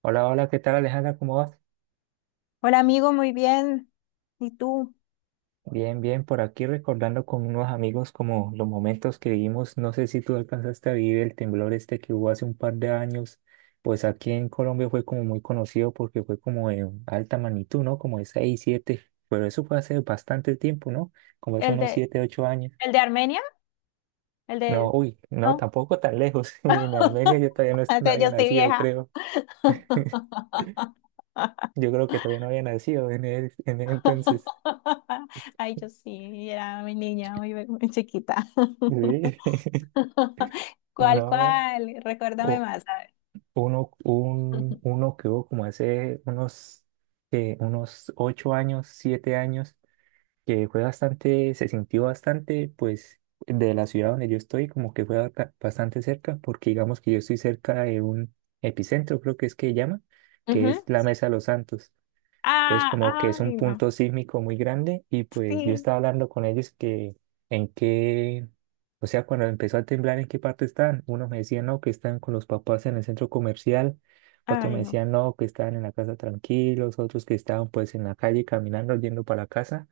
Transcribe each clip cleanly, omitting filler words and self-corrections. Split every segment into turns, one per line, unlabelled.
Hola, hola, ¿qué tal Alejandra? ¿Cómo vas?
Hola amigo, muy bien. ¿Y tú?
Bien, bien, por aquí recordando con unos amigos como los momentos que vivimos. No sé si tú alcanzaste a vivir el temblor este que hubo hace un par de años. Pues aquí en Colombia fue como muy conocido porque fue como de alta magnitud, ¿no? Como de 6 7. Pero eso fue hace bastante tiempo, ¿no? Como hace
¿El
unos
de,
7 8 años.
el de Armenia? ¿El
No,
de?
uy, no,
No?
tampoco tan lejos. En Armenia yo todavía no,
O
no
sea,
había
yo estoy
nacido,
vieja.
creo. Yo creo que todavía no había nacido en el entonces.
Ay, yo sí, era mi niña, muy, muy chiquita.
Sí.
¿Cuál,
No.
cuál? Recuérdame más, a ver.
Uno que hubo como hace unos, unos ocho años, siete años, que fue bastante, se sintió bastante, pues, de la ciudad donde yo estoy, como que fue bastante cerca, porque digamos que yo estoy cerca de un epicentro, creo que es que llama, que
Ujú,
es la
sí.
Mesa de los Santos. Entonces,
Ah,
como que es un
ay, no.
punto sísmico muy grande y pues yo
Sí.
estaba hablando con ellos que en qué, o sea, cuando empezó a temblar, en qué parte están. Unos me decían, no, que están con los papás en el centro comercial, otros me
Ay, no.
decían, no, que estaban en la casa tranquilos, otros que estaban pues en la calle caminando, yendo para la casa.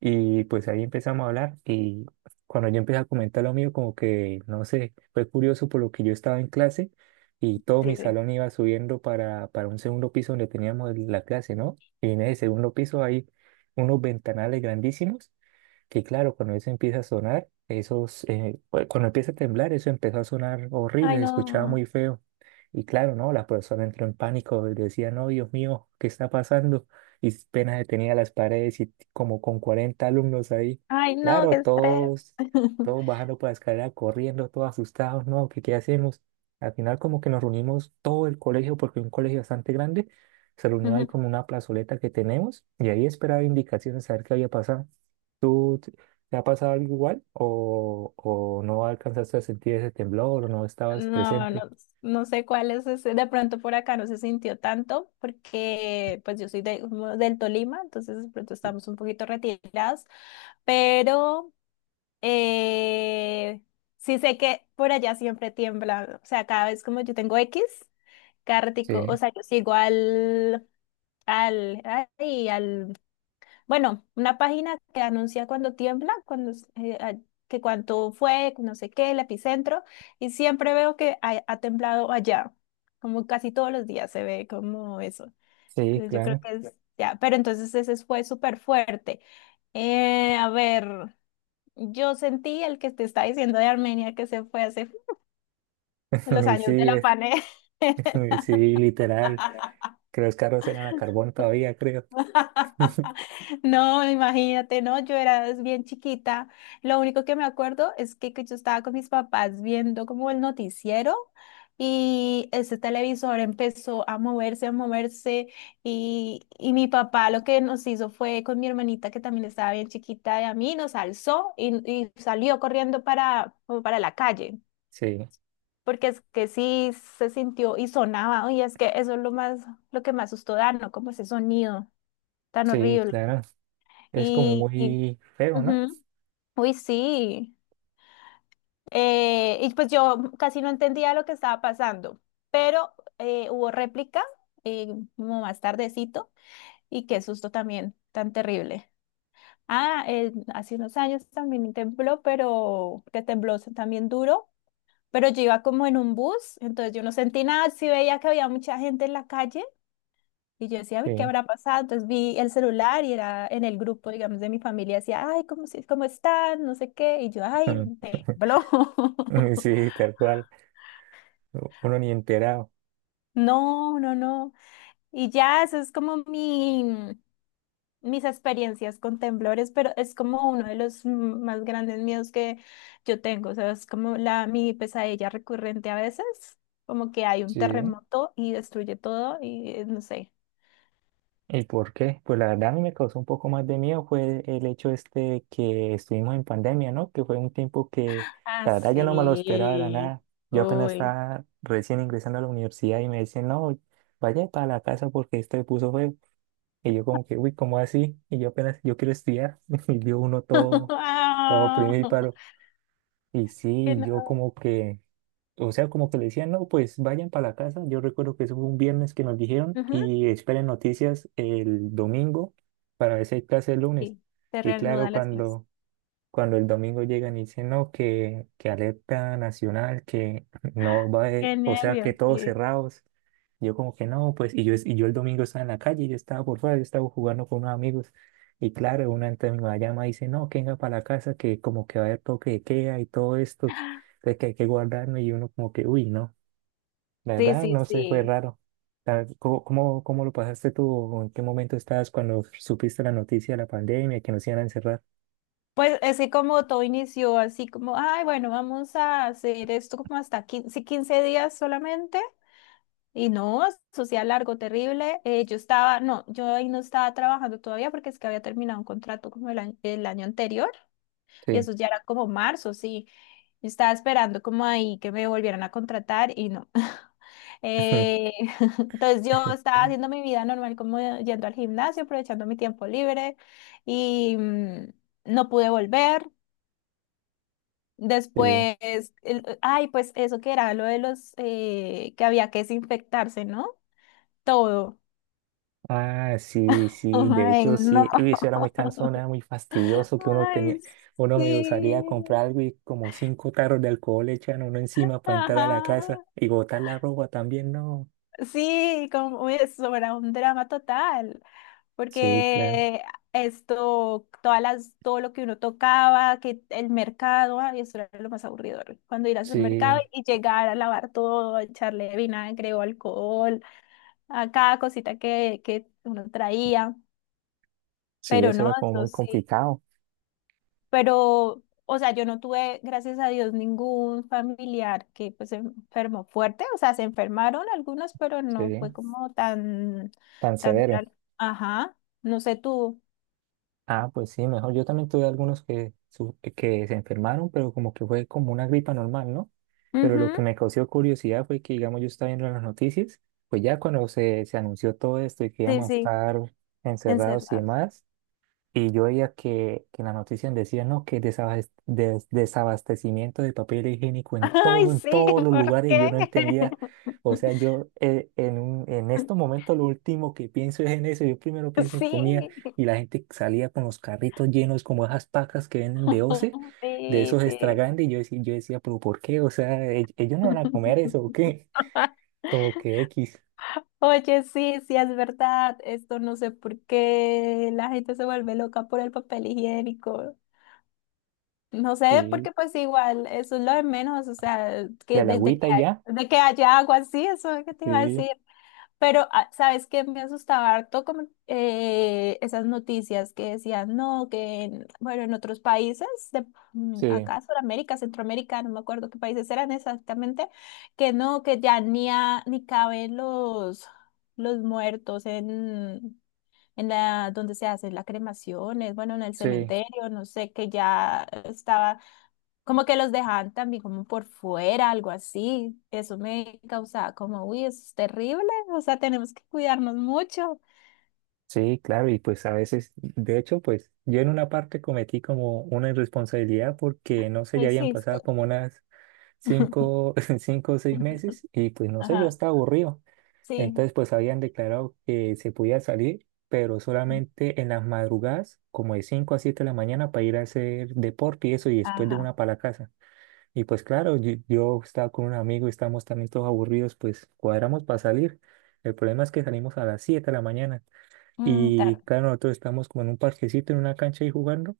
Y pues ahí empezamos a hablar y cuando yo empecé a comentar lo mío, como que, no sé, fue curioso por lo que yo estaba en clase y todo
Sí,
mi
sí.
salón iba subiendo para un segundo piso donde teníamos la clase, ¿no? Y en ese segundo piso hay unos ventanales grandísimos que claro, cuando eso empieza a sonar, esos, cuando empieza a temblar, eso empezó a sonar horrible,
Ay,
se escuchaba
no.
muy feo. Y claro, no, la persona entró en pánico, y decía, no, Dios mío, ¿qué está pasando? Y apenas detenía las paredes y como con 40 alumnos ahí.
Ay, no, qué
Claro,
estrés.
todos, todos bajando por la escalera, corriendo, todos asustados, no, ¿qué, qué hacemos? Al final como que nos reunimos todo el colegio, porque es un colegio bastante grande, se reunió ahí
Ujú.
como una plazoleta que tenemos y ahí esperaba indicaciones a ver qué había pasado. ¿Tú te ha pasado algo igual o no alcanzaste a sentir ese temblor o no estabas
No, no,
presente?
no sé cuál es ese. De pronto por acá no se sintió tanto porque pues yo soy como del Tolima, entonces de pronto estamos un poquito retirados, pero eh, sí sé que por allá siempre tiembla, o sea, cada vez como yo tengo X, cada ratico,
Sí.
o sea, yo sigo al, al, ay, al bueno, una página que anuncia cuando tiembla, que cuánto fue, no sé qué, el epicentro, y siempre veo que ha temblado allá, como casi todos los días se ve como eso.
Sí,
Entonces yo creo
claro.
que es ya, pero entonces ese fue súper fuerte. A ver, yo sentí el que te está diciendo de Armenia que se fue hace en los
Y sí,
años de la pane.
sí, literal. Que los carros eran a carbón todavía, creo.
No, imagínate, no, yo era bien chiquita. Lo único que me acuerdo es que yo estaba con mis papás viendo como el noticiero y ese televisor empezó a moverse y mi papá lo que nos hizo fue con mi hermanita que también estaba bien chiquita de a mí, nos alzó y salió corriendo como para la calle.
Sí,
Porque es que sí se sintió y sonaba, y es que eso es lo que me asustó, dar, ¿no? Como ese sonido tan
sí,
horrible.
claro. Es como
Y, y-
muy feo, ¿no?
Ujú, uy, sí. Y pues yo casi no entendía lo que estaba pasando, pero hubo réplica eh, como más tardecito y qué susto también tan terrible. Ah, hace unos años también tembló, pero que tembló también duro, pero yo iba como en un bus, entonces yo no sentí nada, sí veía que había mucha gente en la calle. Y yo decía, "Ay, ¿qué
Sí,
habrá pasado?" Entonces vi el celular y era en el grupo, digamos, de mi familia. Decía, ay, ¿cómo están? No sé qué. Y yo, ay, de blo.
sí, tal cual. Uno ni enterado.
No, no, no. Y ya, eso es como mis experiencias con temblores, pero es como uno de los más grandes miedos que yo tengo. O sea, es como mi pesadilla recurrente a veces, como que hay un
Sí.
terremoto y destruye todo y no sé.
¿Y por qué? Pues la verdad a mí me causó un poco más de miedo fue el hecho este que estuvimos en pandemia, ¿no? Que fue un tiempo que
Ah,
la verdad yo no me lo esperaba de la
sí.
nada. Yo apenas
Uy.
estaba recién ingresando a la universidad y me decían, no, vaya para la casa porque esto se puso feo. Y yo como que, uy, ¿cómo así? Y yo apenas, yo quiero estudiar. Y yo uno todo, todo
Ah,
primíparo. Y
que
sí, yo
no-
como que, o sea, como que le decían, no, pues vayan para la casa. Yo recuerdo que eso fue un viernes que nos dijeron
Ujú,
y esperen noticias el domingo para ver si hay clase el lunes.
sí, se
Y claro,
reanuda las clases.
cuando el domingo llegan y dicen, no, que alerta nacional, que no va,
Qué
o sea, que
nervios.
todos
Sí.
cerrados. Yo como que no, pues, y yo, es y yo el domingo estaba en la calle, yo estaba por fuera, yo estaba jugando con unos amigos. Y claro, una entre mi mamá llama y dice, no, que venga para la casa, que como que va a haber toque de queda y todo esto, entonces que hay que guardarnos y uno como que, uy, no, la
Sí,
verdad,
sí,
no sé, fue
sí.
raro. ¿Cómo lo pasaste tú? ¿O ¿En qué momento estabas cuando supiste la noticia de la pandemia, que nos iban a encerrar?
Pues es que como todo inició así como, ay, bueno, vamos a hacer esto como hasta quince días solamente. Y no, eso sí, era largo, terrible. Yo estaba, no, yo ahí no estaba trabajando.
Sí.
Yo estaba esperando como ahí que me volvieran a contratar y no. Eh, entonces yo estaba haciendo mi vida normal como yendo al gimnasio, aprovechando mi tiempo libre y no pude volver.
Sí.
Después, ay, pues eso que era lo de los que había que desinfectarse, ¿no? Todo.
Ah, sí, sí, de
Ay,
hecho
no.
sí, y eso era muy cansón, era muy fastidioso que uno
Ay,
tenía, uno me salía a
sí.
comprar algo y como cinco tarros de alcohol le echan a uno encima para entrar a la casa
Ajá.
y botar la ropa también, no.
Sí, como eso era un drama total,
Sí, claro,
porque esto, todo lo que uno tocaba, que el mercado, ay, eso era lo más aburrido, cuando ir a hacer
sí,
mercado y llegar a lavar todo, a echarle vinagre o alcohol, a cada cosita que uno traía,
sí,
pero
eso
no,
era como
eso
muy
sí
complicado,
pero, o sea, yo no tuve, gracias a Dios, ningún familiar que pues se enfermó fuerte, o sea, se enfermaron algunos, pero
sí,
no fue como tan,
tan
tan,
severo.
dra- ajá, no sé tú.
Ah, pues sí, mejor. Yo también tuve algunos que, que se enfermaron, pero como que fue como una gripa normal, ¿no? Pero lo
Ujú,
que me causó curiosidad fue que, digamos, yo estaba viendo las noticias, pues ya cuando se anunció todo esto y que
sí,
íbamos a
sí,
estar encerrados y
encerrados.
demás. Y yo veía que en la noticia decían, no, que desabastecimiento de papel higiénico en todo,
Ay,
en
sí,
todos los
¿por
lugares, y yo
qué?
no entendía. O sea, yo en estos momentos lo último que pienso es en eso. Yo primero pienso en
Sí,
comida y la gente salía con los carritos llenos como esas pacas que venden de OCE, de
sí,
esos extra
sí.
grandes. Y yo decía, pero ¿por qué? O sea, ellos no van a comer eso o qué? Como que X.
Oye, sí, sí, es verdad. Esto no sé por qué la gente se vuelve loca por el papel higiénico. No sé,
Sí,
porque pues igual, eso es lo de menos, o sea, que
de la
desde que,
agüita y ya.
de que haya agua así, eso es lo que te iba a
Sí,
decir. Pero, ah, ¿sabes qué? Me asustaba harto como esas noticias que decían, no, que, bueno, en otros países, de,
sí,
acá, Sudamérica, Centroamérica, no me acuerdo qué países eran exactamente, que no, que ya ni, ni caben los muertos en la donde se hacen las cremaciones, bueno, en el
sí.
cementerio, no sé, que ya estaba como que los dejaban también como por fuera, algo así. Eso me causaba como, uy, eso es terrible, o sea, tenemos que cuidarnos mucho.
Sí, claro, y pues a veces, de hecho, pues yo en una parte cometí como una irresponsabilidad porque no sé, ya habían
Existe.
pasado como unas cinco, cinco o seis meses y pues no sé, yo
Ajá,
estaba aburrido.
sí,
Entonces pues habían declarado que se podía salir, pero solamente en las madrugadas, como de cinco a siete de la mañana para ir a hacer deporte y eso, y después de
ajá.
una para la casa. Y pues claro, yo estaba con un amigo, estamos también todos aburridos, pues cuadramos para salir. El problema es que salimos a las siete de la mañana.
Mm, tarde.
Y claro, nosotros estamos como en un parquecito, en una cancha ahí jugando.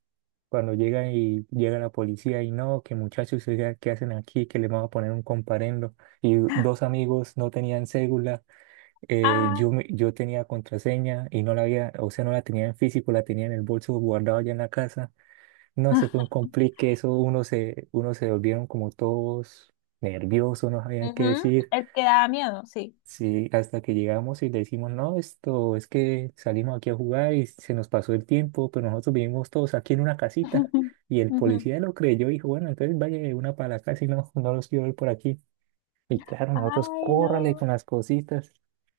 Cuando llega y llega la policía y no, que muchachos, oiga, ¿qué hacen aquí? Que le vamos a poner un comparendo. Y dos amigos no tenían cédula,
Ah,
yo tenía contraseña y no la había, o sea, no la tenía en físico, la tenía en el bolso guardado allá en la casa. No, eso fue un complique, eso uno se volvieron como todos nerviosos, no sabían qué
ujú,
decir.
el que da miedo, sí.
Sí, hasta que llegamos y le decimos, no, esto es que salimos aquí a jugar y se nos pasó el tiempo, pero nosotros vivimos todos aquí en una casita. Y el
Ujú.
policía lo creyó y dijo, bueno, entonces vaya de una para la casa y no, no los quiero ver por aquí. Y claro, nosotros
Ay,
córrale con
no.
las cositas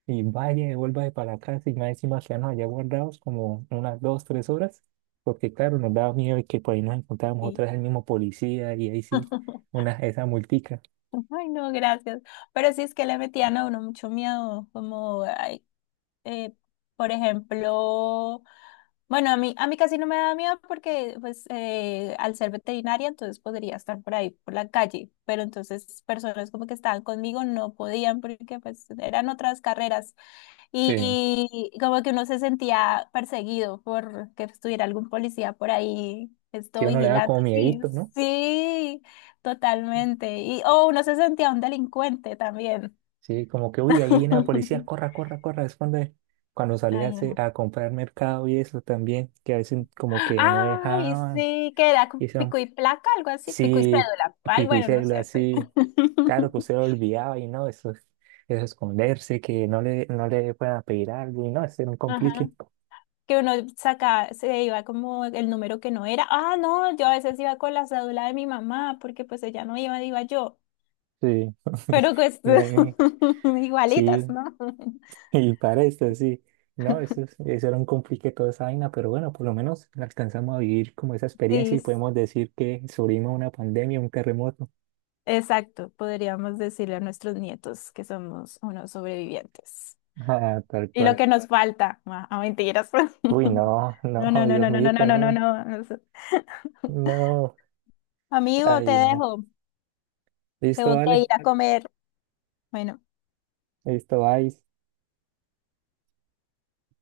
y vaya, devuélvase para la casa y más encima quedarnos allá guardados como unas dos, tres horas, porque claro, nos daba miedo de que por ahí nos encontrábamos otra
Sí.
vez el mismo policía y ahí sí, una, esa multica.
Ay, no, gracias. Pero sí es que le metían a uno mucho miedo, como, ay, eh, por ejemplo, bueno, a mí casi no me da miedo porque pues al ser veterinaria entonces podría estar por ahí, por la calle, pero entonces personas como que estaban conmigo no podían porque pues eran otras carreras
Sí.
y como que uno se sentía perseguido por que estuviera algún policía por ahí.
Sí,
Esto
a uno le da
vigilando,
como
sí,
miedito, ¿no?
sí, totalmente. Y, o uno se sentía un delincuente también.
Sí, como que, uy, ahí viene la policía, corra, corra, corra. Es cuando salía a,
Ay, no.
a comprar mercado y eso también, que a veces como que no
Ay,
dejaban.
sí, que era
Y
con
son,
pico y placa, algo así, pico y
sí,
cédula. Ay,
pico y
bueno, no
cédula,
sé.
sí. Claro que usted lo olvidaba y no, eso es esconderse, que no le puedan pedir algo y no, eso era un
Ajá.
complique.
Que uno saca, se iba como el número que no era. Ah, no, yo a veces iba con la cédula de mi mamá, porque pues ella no iba, iba yo.
Sí,
Pero pues
Yo, eh, sí,
igualitas, ¿no?
Y para esto, sí. No, eso, eso era un complique toda esa vaina, pero bueno, por lo menos alcanzamos a vivir como esa
Sí,
experiencia y
s-
podemos decir que sobrevivimos a una pandemia, un terremoto.
exacto. Podríamos decirle a nuestros nietos que somos unos sobrevivientes.
Ah, tal
Y lo
cual.
que nos falta, ah, ah, mentiras.
Uy, no,
No,
no,
no, no,
Dios
no, no,
mío,
no, no, no, no,
no,
no.
no.
Amigo, te
Ay, no.
dejo.
Listo,
Tengo que
vale.
ir a comer. Bueno.
Listo, bye.